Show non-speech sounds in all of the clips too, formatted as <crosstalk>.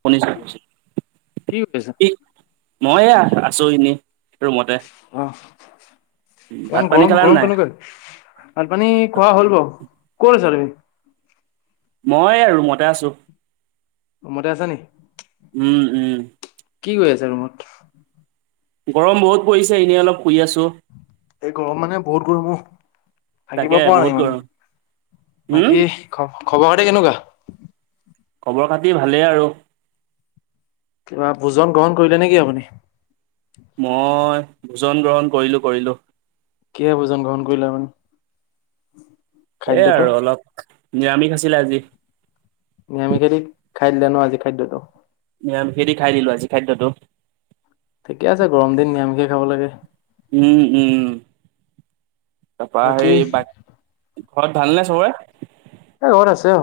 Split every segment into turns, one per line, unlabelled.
শুনিছো।
কি কৰিছা?
ই মই এয়া আছো এনেই ৰুমতে-
অ'ফ ইমান
ভাত পানী
গৰম
খালা
গৰম
নাই
কেনেককৈ ভান পানী খোৱা হ'ল বাৰু কত আছা তুমি।
মই আৰু মতে আছো।
ৰুমতে আছা নি
উম উম
কি গৈ আছে ৰুমত
গৰম বহুত পৰিছে এনেই অলপ শুই আছোঁ।
এই গৰম মানে বহুত গৰমো থাকিব
তাকে
পৰা
বহুত
নাই ইমান
গৰম উম
বাকী। খ খবৰ খাতি কেনেকুৱা?
খবৰ খাতি ভালেই। আৰু
কিবা ভোজন গ্ৰহণ কৰিলে নেকি আপুনি।
মই ভোজন গ্ৰহণ কৰিলোঁ কৰিলোঁ।
কিহে ভোজন গ্ৰহণ কৰিলে মানে?
এই আৰু অলপ নিৰামিষ আছিলে আজি।
নিৰামিষেদি খাই দিলে ন, আজি খাদ্যটো।
নিৰামিষেদি খাই দিলো আজি খাদ্যতটো।
ঠিকেই আছে, গৰম দিন নিৰামিষেই খাব লাগে।
উম উম। তাৰপা
বাকী
হেৰি বা
এ
ঘৰত ভাল নে চবৰে?
এই ৰ'দ আছে ঔ।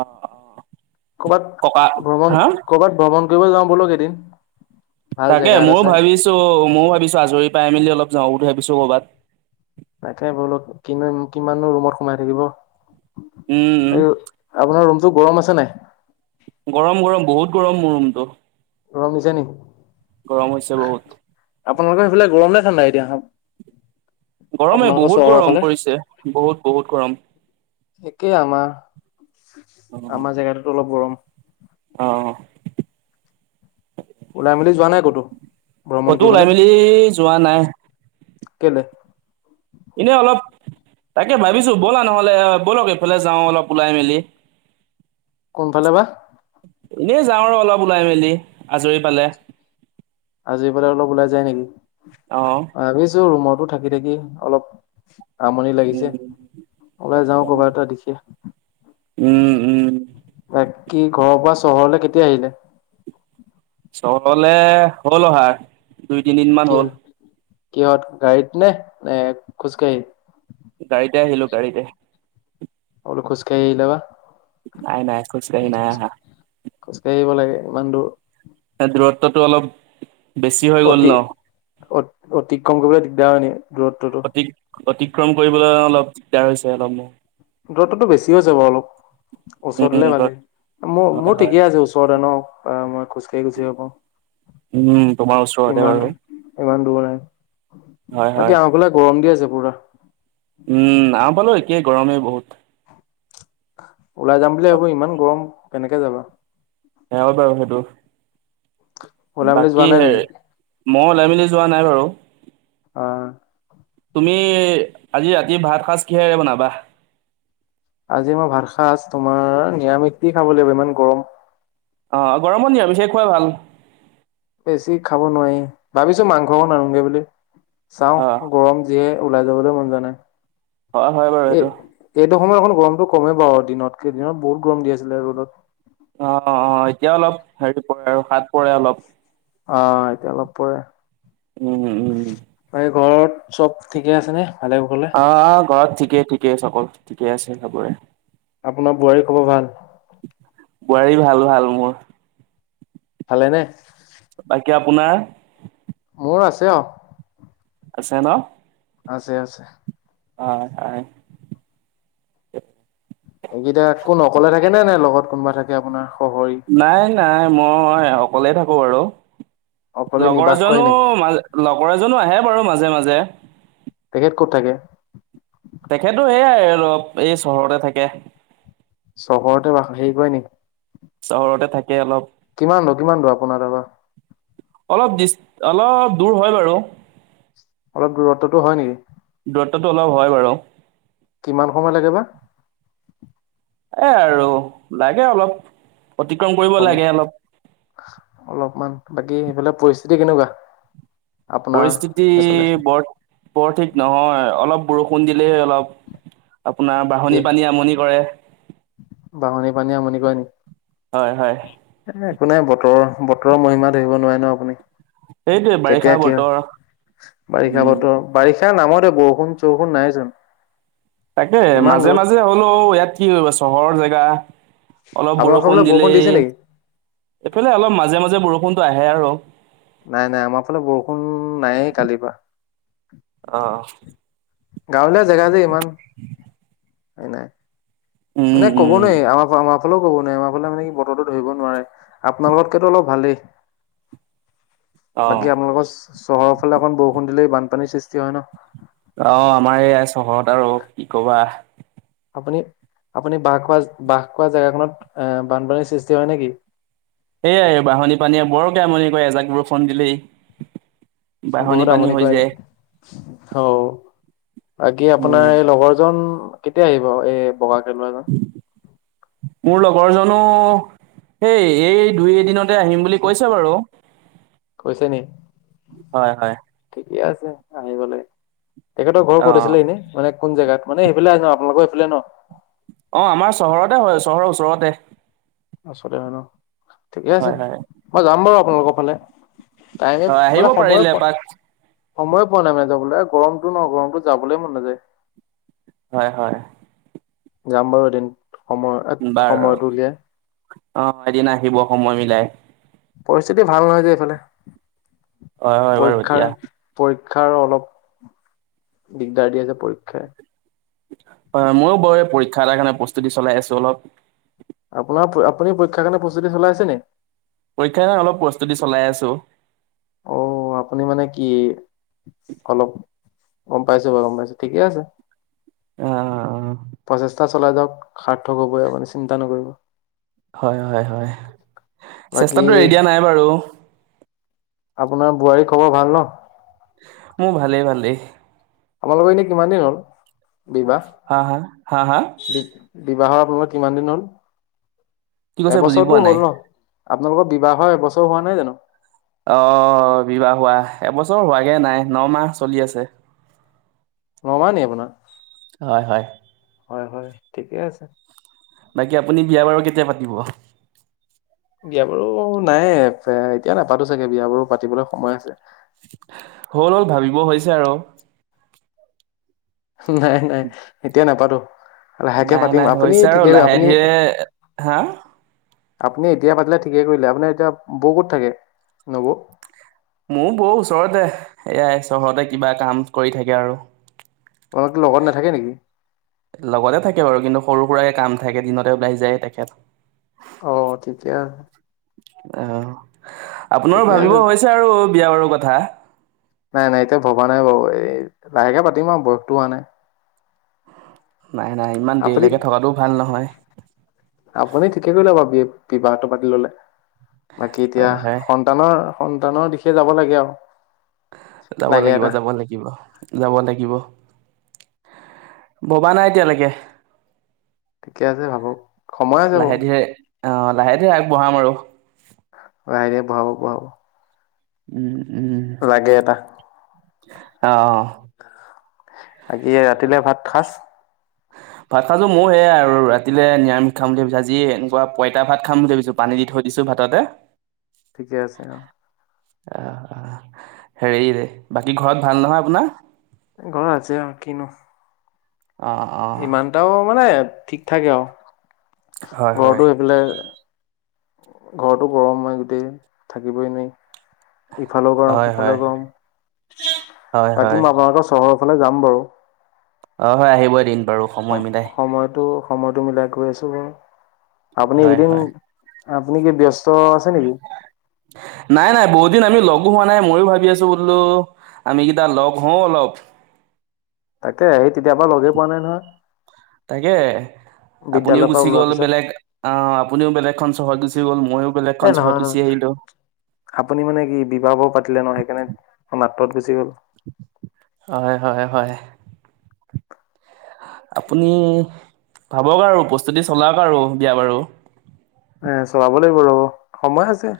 অ', অ'। ককা
কৰ'ৰবাত ভ্ৰমণ
হা
কৰ'বাত ভ্ৰমণ কৰিব যাওঁ বলক এদিন। ভাল
তাকে
জেগা এটা
ময়ো
চাই।
ভাবিছো ময়ো ভাবিছো আজৰি পাই মেলি অলপ যাওঁ বুলি ভাবিছো কৰ'বাত।
তাকে বোলো কি কিমানো ৰুমত সোমাই থাকিব।
উম। উম
আৰু আপোনাৰ ৰুমতটো গৰম আছে নে নাই?
গৰম গৰম, বহুত গৰম মোৰ ৰুমটো।
গৰম দিছে নেকি?
গৰম হৈছে বহুত।
আপোনালোকৰ সেইফালে গৰম নে ঠাণ্ডা এতিয়া?
গৰমেই,
আপোনালোকৰ
বহুত
চহৰৰ
গৰম
ফালে?
পৰিছে, বহুত বহুত গৰম।
একেই আমাৰ, আমাৰ জেগাতো অলপ গৰম।
অৱ।
উলাই মেলি যোৱা নাই ক'তো? ভ্ৰমণ
ক'তো ওলাই
কৰিবলৈ,
মেলি যোৱা নাই
কেলে।
এনেই অলপ তাকে ভাবিছোঁ, ব'লা নহ'লে ব'লক এইফালে যাওঁ অলপ ওলাই মেলি।
কোনফালে বা?
এনেই যাওঁ আৰু অলপ ওলাই মেলি, আজৰি পালে।
আজৰি পালে অলপ ওলাই যায় নেকি?
অৱ।
ভাবিছো ৰুমতো থাকি থাকি অলপ আমনি লাগিছে। ওলাই যাও কৰ'বাত এটা দিশে।
উম উম
<unintelligible> কি ঘৰৰ পৰা চহৰলৈ, কেতিয়া আহিলে?
চহৰলে হ'ল অহা, দুই তিনিদিন
কি
মান হ'ল।
কিহত গাড়ীত নে? নে খোজকাঢ়ি?
গাড়ীতে আহিলো গাড়ীতেই।
মই বোলো খোজ কাঢ়ি আহিল বা।
নাই নাই, খোজ কাঢ়ি নাই অহা।
খোজকাঢ়িব লাগে ইমান দূৰ।
এই দূৰত্বটো অলপ বেছি হৈ গ'ল
অতি
ন।
অ অতিক্ৰম কৰিবলৈ দিগদাৰ হয় নেকি দূৰত্বটো।
অতি অতিক্ৰম কৰিবলৈ অলপ দিগদাৰ হৈছে অলপ মোৰ।
দূৰত্বটো বেছিও হৈছে বাৰু অলপ, ওচৰত
উম
হ'লে
ব
ভালেই। মো
হয়
মোৰ
হয়
ঠিকেই আছে, ওচৰতে ন, মই খোজকাঢ়ি গুচি যাব পাৰোঁ।
উম, তোমাৰ ওচৰতেই বাৰু।
ইমান দূৰ নাই,
হয় হয়
বাকী আমাৰ ফালে গৰম দি আছে পুৰা।
উম, আমাৰ ফালেও একেই, গৰমেই বহুত।
ওলাই যাম বুলি ভাবো, ইমান গৰম কেনেকে যাবা?
সেও বাৰু সেইটো,
ওলাই মেলি যোৱা
বাকী
নাই
হে
তুমি
মই ওলাই মেলি যোৱা নাই বাৰু।
অৱ।
তুমি আজি ৰাতি ভাত সাঁজ কিহেৰে বনাবা?
আজি মই ভাতসাঁজ তোমাৰ নিৰামিষ দি খাব লাগিব ইমান গৰম।
অ গৰমত নিয়ামিষত নেকি খুৱাই ভাল।
বেছি খাব নোৱাৰি, ভাবিছো মাংস অকন আনোগৈ বুলি
অ
চাওঁ গৰম যিহে ওলাই যাবলৈ মনযোৱা নাই।
হয়, হয়, বাৰু
এ
এইটো।
এইটো সময় এখন গৰমতটো কমেই বাৰু, দিনতকে দিনত বহুত গৰম দি আছিলে, ৰ'দত
অ, অ, অ, এতিয়া অলপ হেৰি পৰে, আৰু হাত পৰে অলপ।
অ, এতিয়া অলপ পৰে।
উম, উম,
এই, ঘৰত চব ঠিকে আছে নে, ভালে-কোস
আ, ঘৰত ঠিকেই, ঠিকেই চবৰ, ঠিকেই আছে চবৰে।
আপোনাৰ বোৱাৰীৰ খবৰ ভাল?
বোৱাৰীৰ ভাল, ভাল মোৰ।
ভালেইনে?
বাকী আপোনাৰ?
মোৰ আছে, আৰু।
আছে ন,
আছে, আছে।
অ, হয়।
এইকেইটা কোন অকলে থাকে নে, নে লগত কোনোবা থাকে আপোনাৰ খহৰি।
নাই, নাই, মই অকলেই থাকোঁ বাৰু,
অকলে
লগৰ
নিবাস কৰে
এজনো
নেকি
মাজ লগৰ এজনো আহে বাৰু মাজে, মাজে
তেখেত ক'ত থাকে?
তেখেতো সেইয়াই অলপ এই চহৰতে থাকে।
চহৰতে বা, হেৰি কৰে নেকি?
চহৰতে থাকে, অলপ।
কিমান দ, কিমান দ, আপোনাৰ তাৰপৰা
অলপ দি, অলপ দূৰ হয় বাৰু।
অলপ দূৰত্বটো হয় নেকি?
দূৰত্বটো অলপ হয় বাৰু।
কিমান সময় লাগে বা।
এ, আৰু লাগে অলপ অতিক্ৰম কৰিব
সময়
লাগে, অলপ।
অলপমান, বাকী সেইফালে পৰিস্থিতি কেনেকুৱা? আপোনাৰ
পৰিস্থিতি
সেইফালে
বৰ, বৰ ঠিক নহয় অলপ বৰষুণ দিলেহে অলপ আপোনাৰ বঢাহনি পানী আমনি কৰে।
বাহনি পানীয়ে আমনি কৰে নেকি?
হয়, হয়।
এই, একো নাই বতৰৰ, বতৰৰ মহিমা ধৰিব নোৱাৰে ন, আপুনি
সেইটোৱে বাৰিষা
কেতিয়া কি
বতৰ
হয়, বাৰিষা
উম
বতৰ। বাৰিষাৰ নামতহে, বৰষুণ-চৰষুণ নাই চোন।
তাকে মাজে মাজে হ'লোও, ইয়াত কি চহৰৰ জেগা। অলপ
আপোনালোকৰ
বৰষুণ
ফালে
দিলেই,
দিছে নেকি?
এইফালে অলপ মাজে মাজে বৰষুণটো আহে আৰু।
নাই, নাই আমাৰ ফালে বৰষুণ নাইয়ে কালিৰ পৰা।
অ,
গাঁৱলীয়া জেগা যে ইমান। হয়, নাই মানে
উম
কব
উম
নোৱাৰি আমাৰ আমাৰ ফালেও ক'ব নোৱাৰ আমাৰালে, মানে কি বতৰো ধৰিব নোৱাৰে আপোনালোকত কেও অলপ ভালেই।
<inaudible>
বাকী আপোনালোকৰ চহৰৰ ফালে অকণ বৰষুণ দিলেই বানপানীৰ সৃষ্টি হয় ন?
অ আমাৰ এইয়া চহৰত আৰু কি কবা।
আপুনি আপুনি বাহ খোৱা, বাহ কৰা জেগা খনত অ বানপানীৰ সৃষ্টি হয় নেকি?
এয়াই বাঁহননি পানীয়ে বৰকে আমনি কৰে এজাক বৰষুণ দিলেই। বাৰণি পানী হৈ যে।
হ বাকী
উম
আপোনাৰ এই লগৰজন কেতিয়া আহিব? এই বগা কে ল'ৰা জন?
মোৰ লগৰ জনো হেই এই দুই এদিনত তে আহিম বুলি কৈছে বাৰু।
কৈছে নি
হয় হয়।
ঠিকে আছে আহিব লাগে, তেখেতৰ ঘৰ
অ
ক'ত আছিলে এনেই মানে কোন জাগাত? মানে সেইফে আপালোকৰ সেইফালে ন।
অ আমাৰ চহৰতে হয় চহৰৰ ওচৰতে।
ঠিকে আছে।
হয় হয়
মই যাম বাৰু আপোনালোকৰ ফালে।
হয়
<unintelligible>
আহিব
মানে সময়
পাৰিলে
পোৱা
এপাক
সময়ে পোৱা নাই মানে যাবলে, গৰমতো ন গৰমতো যাবলৈ মন নাযায়।
হয় হয়।
যাম বাৰু এদিন সময়
বাৰু
সময়তটো উলিয়াই।
অ এদিন আহিব সময় মিলাই।
পৰিস্থিতি ভাল নহয় যে এইফালে।
হয় হয় বাৰু
পৰীক্ষাৰ
এতিয়া
পৰীক্ষাৰ অলপ দিগদাৰ দি আছে পৰীক্ষাই।
হয় ময়ো বাৰু পৰীক্ষা এটা কাৰণে প্ৰস্তুতি চলাই আছো অলপ।
আপোনাৰ আপুনি পৰীক্ষাৰ কাৰণে প্ৰস্তুতি চলাইছে নে?
পৰীক্ষাৰ কাৰণে অলপ প্ৰস্তুতি চলাই আছো।
অ আপুনি মানে কি অলপ গম পাইছো বাৰু <unintelligible> ঠিকে আছে।
অ।
প্ৰচেষ্টা চলাই যাওক সাৰ্থক হ'বই মানে চিন্তা নকৰিব।
হয় হয় হয়
বাকী
চেষ্টাতটো এৰি দিয়া নাই বাৰু।
আপোনাৰ বোৱাৰীৰ খবৰ ভাল ন?
মোৰ ভালেই ভালেই।
আপোনালোকৰ এনে কিমান দিন হ'ল বিবাহ?
হা হা হা হা
বিবাহৰ আপোনালোকৰ কিমান দিন হ'ল?
কি কৈছে বুজি
এবছৰতো
পোৱা নাই
হ'ল ন? আপোনালোকৰ বিবাহৰ এবছৰ হোৱা নাই জানো?
অ বিবাহ হোৱা, এবছৰ হোৱাগে নাই নমাহ চলি আছে।
ন' মাহ নেকি আপোনাৰ?
হয় হয়
হয় হয় ঠিকে আছে।
বাকী আপুনি বিয়া বাৰু কেতিয়া পাতিব?
বিয় বাৰো নাইে এ এতিয়া নাপাতো চাগে বিয় বাৰু পাতিবলৈ সময় আছে।
হ'লো ভাবিব হৈছে আৰু।
নাই নাই এতিয়া নাপাতো। লাহেকে
নাই
পাতিম।
নাই
আপুনি
হৈছে আৰু
ঠিকে
লাহে
আপুনি
ধীৰে হা
আপুনি এতিয়া পাতিলে ঠিকে কৰিলে, আপোনাৰ এতিয়া বৌ ক'ত থাকে নবৌ?
মোৰ বৌ ওচৰতে, এয়াই চহৰতে কিবা কাম কৰি থাকে আৰু।
অঁ তোৰ লগত নেথাকে নেকি?
লগতে থাকে বাৰু, কিন্তু সৰু সুৰাই কাম থাকে দিনতে ওলাই যায় তেখেত।
অ ঠিকে আছে।
অ আপোনাৰো
ঠিকে
ভাবিব
আছে
হৈছে আৰু বিয়া বাৰু কথা।
নাই নাই এতিয়া ভবা নাই বাৰু, এই লাহেকে পাতিম আও বয়সতো হোৱা নাই।
নাই নাই ইমান
আপুনি
দেৰিলেকে থকাটো ভাল নহয়।
আপুনি ঠিকে কৰিলে বাও বিবাহটো পাতি ললে, বাকী এতিয়া
হয়
সন্ত
হয়
সন্তানৰ সন্তানৰ দিশে যাব লাগে আও।
যাব লাগিব যাব লাগিব। যাব লাগিব, ভবা নাই এতিয়ালেকে।
ঠিকে আছে ভাবক। সময় আছে
লাহে
বাৰু
ধীৰে অ', লাহে ধীৰে আগ বঢ়াম আৰু।
লাহে ধীৰে বঢ়াব বঢ়াব।
উম, উম,
লাগে
অ'।
বাকি ৰাতিলে ভাত সাজ?
ভাত সাঁজ মোৰ সেইয়াই আৰু ৰাতিলে নিৰামিষ খাম বুলি ভাবিছো, আজি এনেকুৱা পঁইতা ভাত খাম বুলি ভাবিছো। পানী দি থৈ দিছো ভাততে।
ঠিকে আছে অ'।
অ অ হেৰি বাকী ঘৰত ভাল নহয় আপোনাৰ?
ঘৰত আছে আও কিনো।
অঁ।
ইমানটাও মানে ঠিক থাকে আও,
হয়, হয়,
ঘৰতো সেইফালে ঘৰতো গৰম হয় গোটেই থাকিবই নোৱাৰি। ইফালেও গৰম
হয়,
সিফালেও
হয়,
গৰম,
হয়,
বাকী
হয়,
আপোনা হঁতৰ চহৰৰ ফালে যাম বাৰু।
অ হয় আহিব এদিন বাৰু। সময়
সম
মিলাই
সময়টো সময়টো মিলাই গৈ আছো বাৰু, আপুনি
হয়,
এইকেইদিন
হয়,
আপুনি কি ব্যস্ত আছে নেকি?
নাই নাই বহুত দিন আমি লগো হোৱা নাই, মইয়ো ভাবি আছো বোলো আমি কেইটা লগ হওঁ অলপ।
তাকে সেই তেতিয়া পৰা লগে পোৱা নাই নহয়।
তাকে আপুনিও
বিদ্যালয়ৰ পৰা
গুচি
ওলোৱাৰ
গ'ল
পিছত
বেলেগ আহ আপুনিও বেলেগখন চহৰত গুচি গ'ল, মইও বেলেগখন
এ
চহৰত
নহয়
গুচি
নহয়
আহিলো।
আপুনি মানে কি বিবাহ বাৰু পাতিলে ন সেইকাৰণে অকণ আঁতৰত গুচি গ'ল।
হয়, হয়, হয়। আপুনি ভাবক আৰু প্ৰস্তুতি চলাওক আৰু বিয়া বাৰু।
এ চলাব লাগিব ৰব, সময় আছে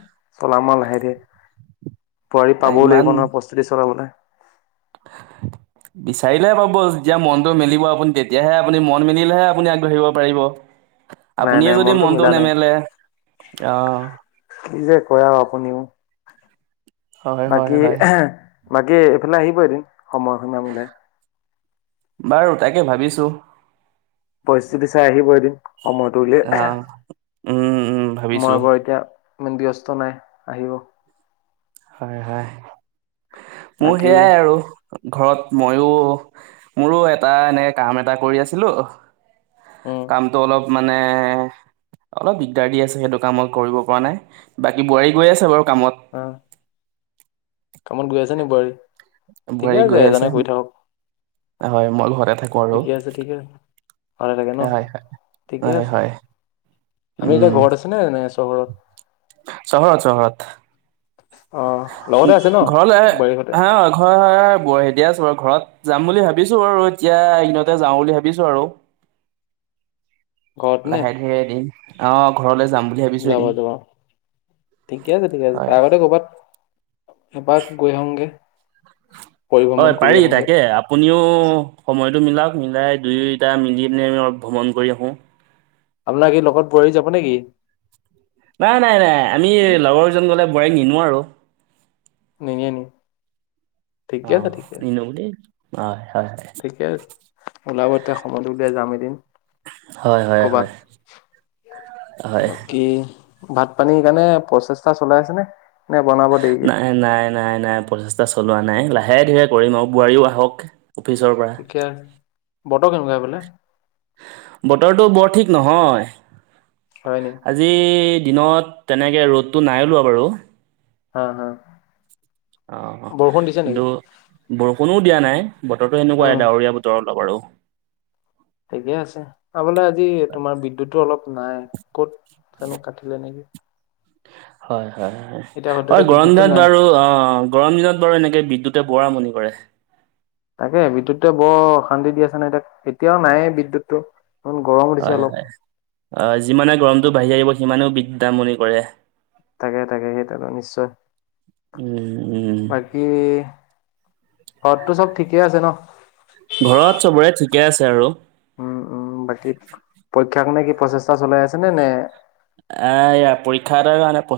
চলাম আও লাহে ধীৰে। বোৱাৰী পাবও লাগিব নহয় প্ৰস্তুতি চলাবলে।
<inaudible> বিচাৰিলেহে পাব যেতিয়া মনটো মেলিব আপুনি তেতিয়াহে আপুনি মন মিলিলেহে আপুনি আগবাঢ়িব পাৰিব।
নাই
আপুনিয়ে
নাই
যদি মনটো
মিলা নাই
নেমেলে আহ।
কি যে কয় আও আপুনিও।
হয়, হয়,
বাকী
হয়।
বাকী এইফালে আহিব এদিন সময়সীমা মিলাই।
বাৰু তাকে ভাবিছো।
পৰিস্থিতি চাই আহিব এদিন সময়ত।
অ উম, উম।
মই
ভাবিছোঁ
বাৰু এতিয়া ইমান ব্যস্ত নাই আহিব।
হয়, হয়। মোৰ
বাকী
সেয়াই আৰু ঘৰত ময়ো মোৰো এটা এনেকে কাম এটা কৰি আছিলো
উম
কামটো অলপ মানে অলপ দিগদাৰ দি আছে সেইটো কাম মই কৰিব পৰা নাই বাকী বোৱাৰী গৈ আছে বাৰু কামত।
অ কামত গৈ আছে নি বোৱাৰী ঠিকে
বোৱাৰী
আছে
গৈ
এজনে কৰি থাকক।
হয়, মই ঘৰতে থা কৰো
ঠিকে আছে ঠিকে আছে ভালে থাকে ন
হয় হয়
ঠিকে
হয়
আছে
হয়।
আমি এতিয়া
উম,
ঘৰত আছে নে নে চহৰত
চহৰত চহৰত
অ লগতে আছে ন
ঘৰলে
বোৱাৰীহঁতে
হা হয় হয় বোৱাৰীহেতিয়ে আছে বাৰু ঘৰত যাম বুলি ভাবিছো বাৰু এতিয়া এইকেইদিনতে যাও বুলি ভাবিছো আৰু
ঘৰত নে
লাহে ধীৰে এদিন অ ঘৰলৈ যাম বুলি ভাবিছো
যাব
এদিন
যাব ঠিকে আছে ঠিকে আছে
হয়
তাৰ আগতে কৰবাত এপাক গৈ আহোঙগে
হয় পাৰি তাকে আ পুনিও সময়তো মিলাওক মিলাই দুইটা মিলি পিনে আমি অলপ ভ্ৰমণ কৰি আহো
আপোনাৰ এই লগত বোৱাৰী যাব নেকি
নাই নাই নাই আমি লগৰ কেজন গলে বোৱাৰী নিনো আৰু
নিনিয়ে নি
অ
ঠিকে আছে ঠিকে
নিনো দেই হয় হয়
ঠিকে আছে ওলাব তেতিয়া সময় উলিয়াই যাম এদিন।
হয় হয়
কৰ'বাত
হয়। হয়
বাকী ভাত পানী কাৰণে প্ৰচেষ্টা চলাই আছে নে বনাব দেৰিকে?
নাই নাই নাই প্ৰচেষ্টা চলোৱা নাই লাহে ধীৰে কৰিম আৰু বোৱাৰীও আহক অফিচৰ পৰা।
এতিয়া বতৰ কেনেকোৱা বোলে
বতৰতো বৰ ঠিক নহয়
হয় নি
আজি দিনত তেনেকে ৰ'দটো নাই ওলোৱা বাৰু
হা হা
অ
বৰষুণ দিছে নেকি
কিন্তু বৰষুণো দিয়া নাই বতৰতো এনেকোৱাই
উম
ডাৱৰীয়া বতৰ অলপ আৰু
ঠিকে আছে আ বোলে আজি তোমাৰ বিদ্যুতো অলপ নাই ক'ত জানো কাটিলে নেকি
হয় হয় হয়
এতিয়া
হয়
সদ্যহতে
গৰম
বিদ্যুতটো
বন্ধত
নাই
বাৰু অ গৰম দিনত বাৰু এনেকে বিদ্যুতে পুৰা আমনি কৰে
তাকে বিদ্যুতে বৰ অশান্তি দি আছে নাই তাক এতিয়াও নাই বিদ্যুতটো ইমান গৰম উঠিছে
হয়
অলপ
হয় অ যিমানে গৰমতো বাঢ়ি আহিব সিমানেও বিদ্যুতে আমনি কৰে
তাকে তাকে সেইটোৱেতো নিশ্চয়
উম উম
হয় বাকী ঘৰতটো চব ঠিকে আছে ন
ঘৰত চবৰে ঠিকে আছে আৰু
উম উম বাকী পৰীক্ষাৰ কাৰণে কি প্ৰচেষ্টা চলাই আছে নে নে
এ এয়া পৰীক্ষা এটাৰ কাৰণে প্ৰ